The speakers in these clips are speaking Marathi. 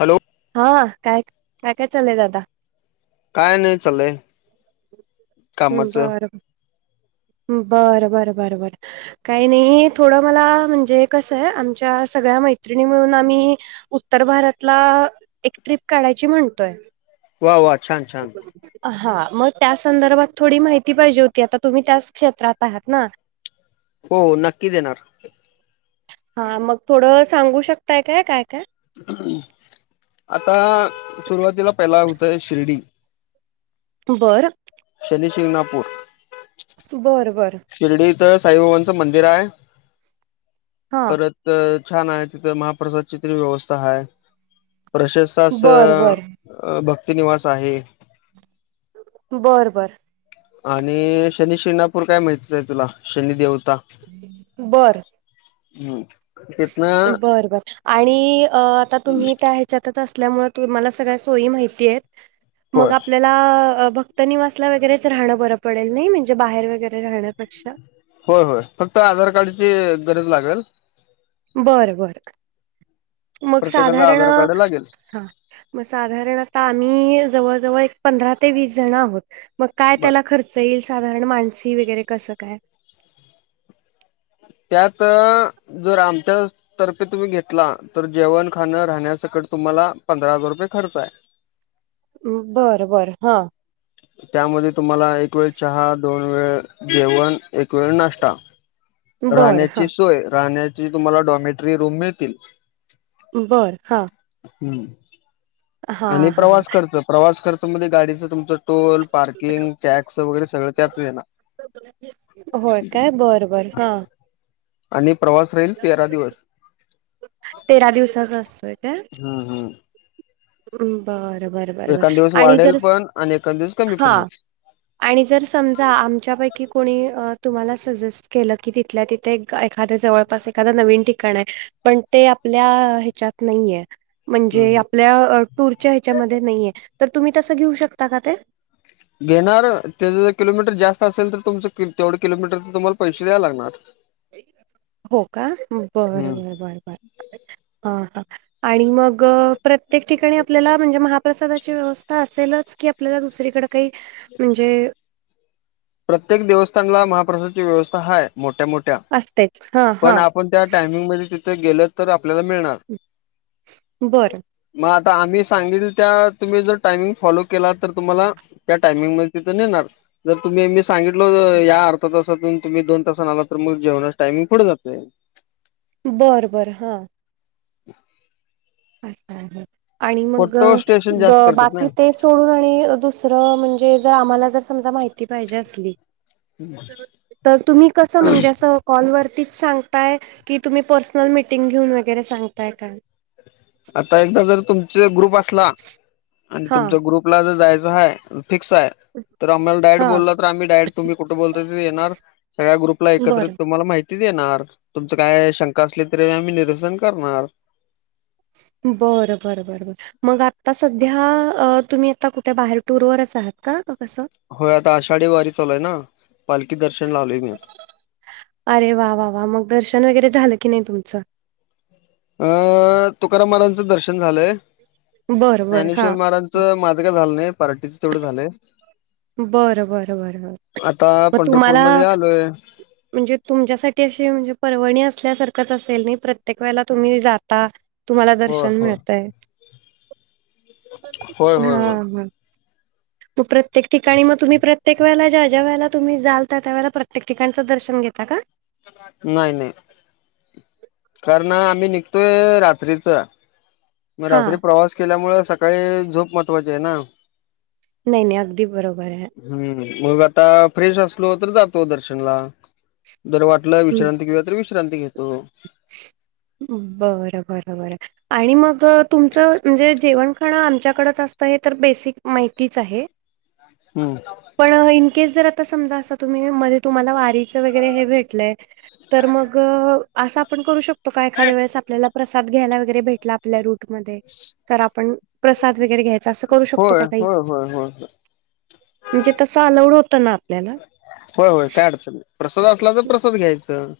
हॅलो हा काय काय काय चालय दादा काय नाही चालय बर बर बर बर बर काही नाही थोडं मला म्हणजे कसंय आमच्या सगळ्या मैत्रिणी मिळून आम्ही उत्तर भारतला एक ट्रिप काढायची म्हणतोय वा वाह छान छान हा मग त्या संदर्भात थोडी माहिती पाहिजे होती आता तुम्ही त्याच क्षेत्रात आहात ना हो नक्कीच येणार हा मग थोडं सांगू शकताय काय काय काय ह् आता सुरुवातीला पहिला होतय शिर्डी बरं शनी शिंगणापूर बरं बरं शिर्डी इथं साईबाबांचं मंदिर आहे हा परत छान आहे तिथं महाप्रसादची तरी व्यवस्था आहे प्रशस् बर असं बर अ भक्ति नििवास आहे बर बरं आणि शनी शिंगणापूर काय माहतीच आहे तुला शनी देेवता बरं हम् बर बर आणि आता तुम्ही त्या ल्याय मा होय भक्तनवासला वगरेच राहणं बरं पडेल नाही म्हणजे बाहेर वगैरे राहण्यापेक्षा होय होय फक्त आधार कार्डची गरज लागेल बर बर मग प्रत्येकाच साधारण आधार कार्ड लागेल मग साधारण आता आम्ही जवळ जवळ एक पंधरा ते वीस जण आहोत. मग काय बर त्याला खर्च येईल साधारण माणस वगैरे कसं काय? त्यात जर आमच्या तर्फे तुम्ही घेतला तर जेवण खाणं राहण्या सकट तुम्हाला पंधरा हजार रुपये खर्च आहे. बरं बरं हा! त्यामध्ये तुम्हाला एक वेळ चहा दोन वेळ जेवण एक वेळ नाष्टा. बरं हां राहण्याची सोय राहण्याची तुम्हाला डॉमेटरी रूम मिळतील. बरं हा! हम्म आणि हां हां प्रवास खर्च प्रवास खर्चमध्ये गाडीचं तुमचं टोल पार्किंग टॅक्स वगैरे सगळं त्यात येणार. होय काय बर बर हा. आणि प्रवास राहील तेरा दिवस. तेरा दिवसाचा असतोय काय? हम् हम्! बरं बर बर बर एखाद दिवस आणि वाढेल जर, पण आणि एखाद दिवस कमी पण हा! होईल. आणि जर समजा आमच्यापैकी कोणी तुम्हाला सजेस्ट केलं की तिथल्या ती थे एखाद जवळपास एखाद नवीन ठिकाण आहे पण ते आपल्या ह्याच्यात नाहीये म्हणजे हम्म. आपल्या टूरच्या ह्याच्यामध्ये नाहीये तर तुम्ही तसं घेऊ शकता का ते? घेणार ते जर किलोमीटर जास्त असेल तर तुमचं तेवढं किलोमीटरच तुम्हाला पैसे द्यायला लागणार. हो का बर बर हम्म. बर बर! हा हा, आणि मग प्रत्येक ठिकाणी आपल्याला म्हणजे महा प्रसादाची व्यवस्था असेलच की आपल्याला दुसरीकडे काही म्हणजे प्रत्येक देवस्थानला महाप्रसादची व्यवस्था हाय मोठ्या मोठ्या असतेच हां पण हां आपण त्या टायमिंग मध्ये तिथ गेल तर आपल्याला मिळणार. बरं! मग आता आम्ही सांगल त्या तुम्ही जर टायमिंग फॉलो केला तर तुम्हाला त्या टायमिंग मध्ये तिथं नेणार. जर तुम्ही मी सांगितलो या अर्धा तासातून तुम्ही दोन तासांन आला तर मग जेवणाच टायमिंग पुढे जातंय. बरं बरं हा! [inaudible] आणि मग फोटो स्टेशन जास्त करतात ना बाकी ते सोडून आणि दुसरं म्हणजे जर आम्हाला जर समजा माहिती पाहिजे असली तर तुम्ही कसं म्हणजे असं कॉल वरतीच सांगताय की तुम्ही पर्सनल मीटिंग घेऊन वगैरे सांगताय का? आता एकदा जर तुमचा ग्रुप असला आणि हा तुमचा ग्रुप पला जायचं हाय फिक्स आहे तर आमला डायरेक्ट हा बोलला आम्ही डायरेक्ट तुम्ही कुठ बोलवताय तिथं येणार सगळ्या ग्रुपला एकत्रित बरं तुम्हाला माहित ती देणार तुमच काय शंका असली तरी आम्ही निरसन करणार. बरं बर बर बर मग आता सध्या तुम्ही आता कुठ बाहेर टूरवरच आहात का कसं? होय आता आषाढी वारी चालूय ना पालखी दर्शन आलोय मी आज. अरे वा वा वा मग दर्शन वगैरे झालं की नाही तुमचं? अ तुकाराम महाराजचं दर्शन झालंय, बरं बरं हा ज्ञानेश्वर महाराज माझं काय झालं नाही पार्टीचं तेवढं झालंय. बरं बरं बरं! आता मग तुम्हाला पंढरपूरमध्ये आलोय म्हणजे तुमच्यासाठी अशी म्हणजे परवणी असल्यासारखंच असेल ना प्रत्येक वेळेला तुम्ही जाता. तुम्हाला होय दर्शन होय मिळतय होय होय हा होय म प्रत्ये प्रत्येक ठिकाणी मग तुम्ही प्रत्येक वेला ज्या ज्या वेळेला तुम्ही जाल त्या वळेला प्रत्येक ठिकाणच दर्शन घेता का? नाही नाही कारण आम्ही निघतोय रात्रीच. म हा रात्री प्रवास केल्यामुळ सकाळी झोप महत्वाची आहे ना. नाही नाही अगदी बरोबर आहे. हम्म मग आता फ्रेश असलो तर जातो दर्शनला जर वाट वाटला हं. विश्रांती घेवुया तर विश्रांती घेतो. बरं बरं बरं. आणि मग तुमचं म्हणजे जेवण खाण आमच्याकडच असत हे तर बेसिक माहितीच आहे. हम्म. पण इनकेस जर आता समजा अस तुम्ही मध्ये तुम्हाला वारीचं वगैरे हे भेटलंय तर मग असं आपण करू शकतो का एखाद्या वेळेस आपल्याला प्रसाद घ्यायला वगैरे भेटला आपल्या रूटमध्ये तर आपण प्रसाद वगैरे घ्यायचा असं करू शकतो का काही? हो हो. म्हणजे तसं अलाऊड होतं ना आपल्याला? होय होय काय अडचन नाही प्रसाद असला तर प्रसाद घ्यायचं.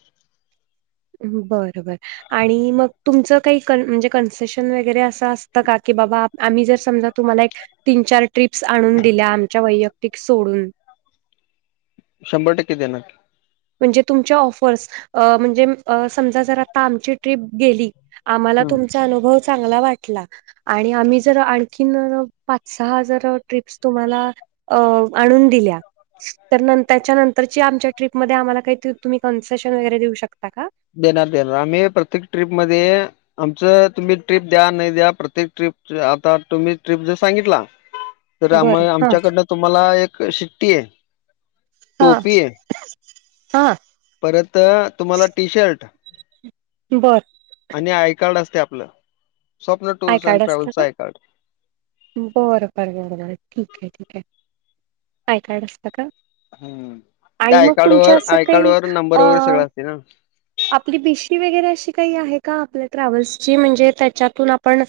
बर बर.. आणि मग तुमचं काही म्हणजे कन्सेशन वगैरे असं असतं का की बाबा आम्ही जर समजा तुम्हाला एक, तीन, चार ट्रिप्स आणून दिल्या आमच्या वैयक्तिक सोडून शंभर टक्के देणार. म्हणजे तुमच्या ऑफर्स म्हणजे समजा जर आता आमची ट्रीप गेली. आम्हाला हम्म तुम अनुभव चांगला वाटला आणि आम्ही जर आणखी पाच, सहा जन ट्रीपस तुम्हाला आणुन दिल्या त्यानंतरची आमची ट्रीप मध्ये आम्हाला काही तुम्ही कन्सेशन वगैरे देऊ शकता का? देणार, देणार आम्ही प्रत्येक ट्रीपमध्ये आमचं तुम्ही ट्रीप द्या नाही द्या प्रत्येक ट्रिप आता तुम्ही ट्रिप जर सांगितला तर आम बरं हा आमच्याकडनं तुम्हाला एक शिट्टी आहे. हा टोपी आहे हा परत तुम्हाला टी शर्ट बरं. आणि आय कार्ड असते आपलं. Swapna I tours and card असतं ट्रॅव्हल्सचा का? I card. बरं बरं बर ठीक आहे, ठीक आहे काय कार्ड असत का? हम्म. त्या आणि आय मग कार्ड तुमच्या वर असं आय कार्ड काही वर नंबर अ वगैरे सगळं असते ना. आपली बीशी वगैरे अशी काही आहे का आपल्या ट्रॅव्हल्सची म्हणजे त्याच्यातून आपण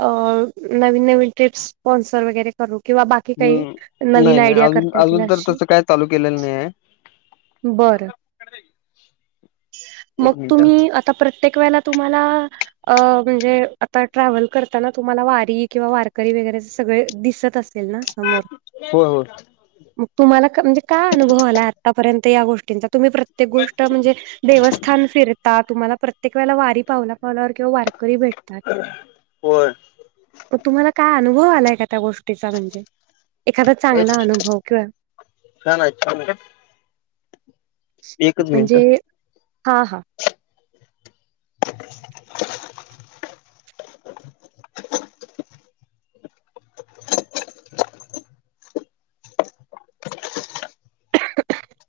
पण नवीन, नवीन ट्रिपह स्पॉन्सर वगैरे किंवा बाकी काही हम्म नवीन नाही नाही आयडिया अजून करता येतील अजून तर अशी तसं काय चालू केलेलं नाही आहे बरं. मग एक मिनिट तुम्ही आता प्रत्येक वेळेला तुम्हाला अ म्हणजे आता ट्रॅव्हल करताना तुम्हाला वारी किंवा वारकरी वगैरे सगळे दिसत असत. असतील ना समोर? हो हो. मग तुम्हाला म्हणजे काय अनुभव आला आतापर्यंत या गोष्टींचा तुम्ही प्रत्येक गोष्ट म्हणजे देवस्थान फिरता तुम्हाला प्रत्येक वेळेला वाट अगदी पावला, पावलावर वारकरी भेटतात. होय तुम्हाला काय अनुभव आलाय का गोष्टीचा म्हणजे? एखादा एक चांगला अनुभव किंवा छान आहे छान आहे. एकच मिनिट म्हणजे हा हा. [inaudible] [inaudible] [unintelligible]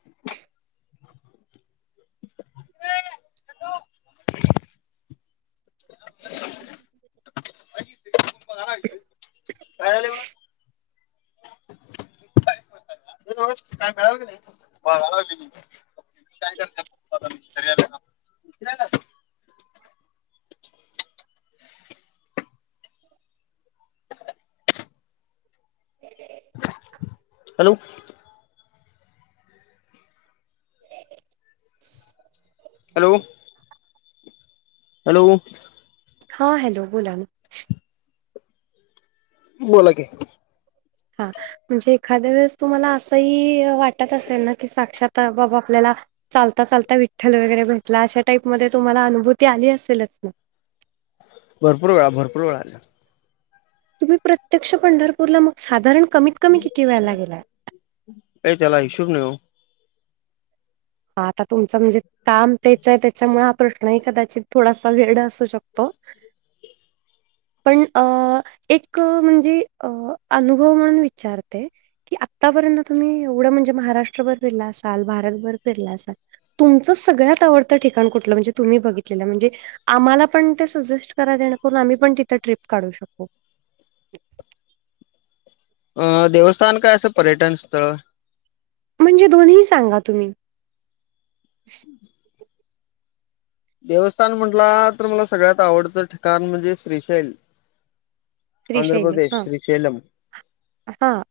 [unintelligible] काय झालं [unintelligible] म्हण काय मिळाल की नाही? काय करनार? घरी आलेलो. हॅलो ह [unintelligible] हॅलो. हॅलो. हो हॅलो बोला ना. तुम्ही बोला की हा. म्हणजे एखाद्या वेळेस तुम्हाला असंही वाटत असेल ना, की साक्षात बाबा आपल्याला चालता चालता विठ्ठल वगैरे भेटला, अशा टाईप मध्ये तुम्हाला अनुभूती आली असेलच ना भरपूर वेळा भरपूर वेळा आलीया. तुम्ही प्रत्यक्ष पंढरपूरला मग साधारण कमीत कमी किती वेळेला गेलाय? काय त्याला हिशोब नाई ओ? हा आता तुमचं म्हणजे काम तेच आहे, त्याच्यामुळे हा प्रश्नही कदाचित थोडासा वेअड असू शकतो. [unintelligible] पण अ एक म्हणजे अ अनुभव म्हणून विचारते. कि आतापर्यंत तुम्ही एवढं म्हणजे महाराष्ट्रभर फिरला असाल, भारतभर फिरला असाल. तुमचं सगळ्यात आवडत ठिकाण कुठलं? म्हणजे तुम्ही बघितलेलं म्हणजे आम्हाला पण ते सजेस्ट करा, जेणेकरून आम्ही पण तिथं ट्रिप काढू शकू. अ देवस्थान काय असं पर्यटन स्थळ? म्हणजे दोन्ही ही सांगा तुम्ही देवस्थान म्हटला, तर मला सगळ्यात आवडतं ठिकाण म्हणजे श्रीशैल. आंध्र त्रिशैली प्रदेश, हां, श्रीशेलम हां.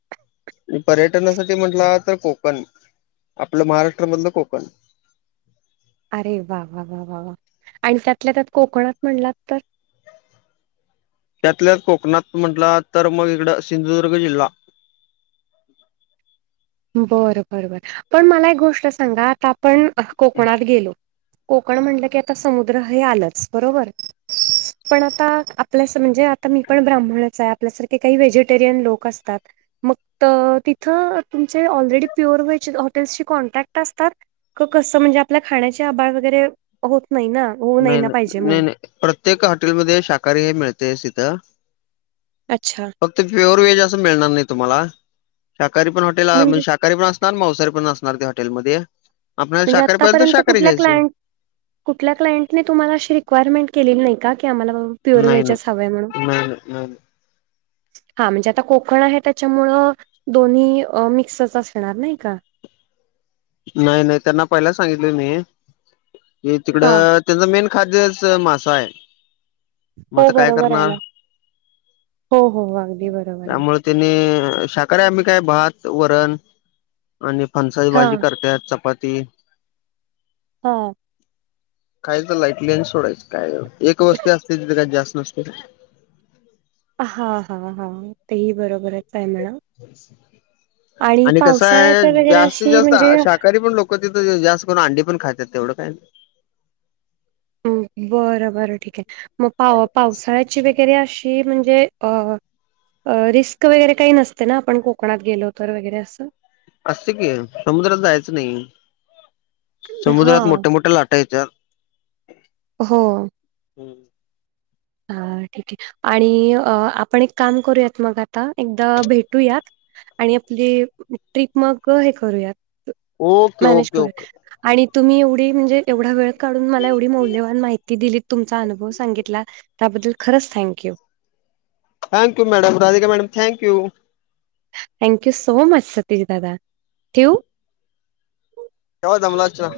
आणि पर्यटनासाठी म्हंटला तर कोकण, आपलं महाराष्ट्रामधलं कोकण अरे वा वा वा वा वा आणि त्यातल्या त्यात कोकणात म्हणलात तर त्यातल्या त्यात कोकणात म्हटला, तर मग इकड सिंधुदुर्ग जिल्हा बर बरं बरं पण मला एक गोष्ट सांगा, आता आपण कोकणात गेलो कोकण म्हणलं की, आता समुद्र हे आलंच बरोबर पण आता प्लस म्हणजे आता मी पण ब्राह्मणच हाय. आपल्यासारखे काही व्हेजिटेरियन लोक असतात. मग त तिथ अ तुमचे ऑलरेडी प्युअर व्हेज हॉटेल्सशी कॉन्टॅक्ट असतात? क कसं म्हणजे, आपल्या खाण्याची आभाळ वगैरे होत नाही ना. होऊ नाही ना पाहिजे नाही नाही म्हणून. नाही, प्रत्येक हॉटेलमध्ये शाकाहारी हे मिळतयच तिथं. अच्छा. फक्त प्युअर व्हेज अस मिळणार नाही. तुम्हाला शाकाहारी पण हॉटेल पण आ म्हणजे शा कारी पण असणार, मावसारी पण असणार त्या हॉटेलमध्ये. आपल्याला म्हणजे शाकाहारी पाहिजे तर आतापर्यंत शाकाहारी कुठल्या घ्यायचं क्लायंट कुठल्या क्लायंटने तुम्हाला अशी रिक्वायरमेंट केलेली नाही का? आम्हाला बाबा प्युअर नाही व्हेजच हवंय म्हणून. नाई नाही नाई नाही हा म्हणजे आता कोकण आहे, त्याच्यामुळं दोन्ही अ मिक्सच असणार नाही का? नाही नाही त्यांना पहिलाच सांगितलोय, मी की हा तिकडं त्याचं मेन खाद्यच अ मासा हाय. म हो आता काय बरोबर आहे करणार? ना हो हो अगदी बरोबर आहे. त्यामुळे तेणि अ शाकाहारी आम्ही काय भात, वरण आणि फनसाची हा भाजी त्यात चपाती हा. खायचं लाईटली अन् सोडायचं, काय एक वस्ती असते तिथे काय जास्त नसते. हा हा हा तेही बरोबरच हाय म्हणा. आणि कस हाय पावसाळ्याच्या वगैरे जास्तीत अशी जास्त म्हणजे आ शाकाहारी पण लोक तिथं जास्त करून अंडी पण खात्यात तेवढं काय नाही. बरं बरं ठीक आहे मग पाव पावसाळ्याची वगैरे अशी म्हणजे अ रिस्क वगैरे काही नसते ना आपण कोकणात गेलो तर वगैरे असं असत की समुद्रात जायचं नाही समुद्रात हां. मोठ्या मोठ्या लाटा येत्यात हो ह ठीक आहे आणि अ आपण एक काम करूयात मग आता एकदा भेटूयात आणि आपली ट्रीप मग हे करूया ओके मॅनेज ओके ओके करूया आणि तुम्ही एवढी म्हणजे एवढा वेळ काढून मला एवढी मौल्यवान माहिती दिली तुमचा अनुभव सांगितला त्याबद्दल खरंच thank you. Thank you madam Radha madam thank you thank you so much Satish दादा ठ्यू याव धमलाजच्या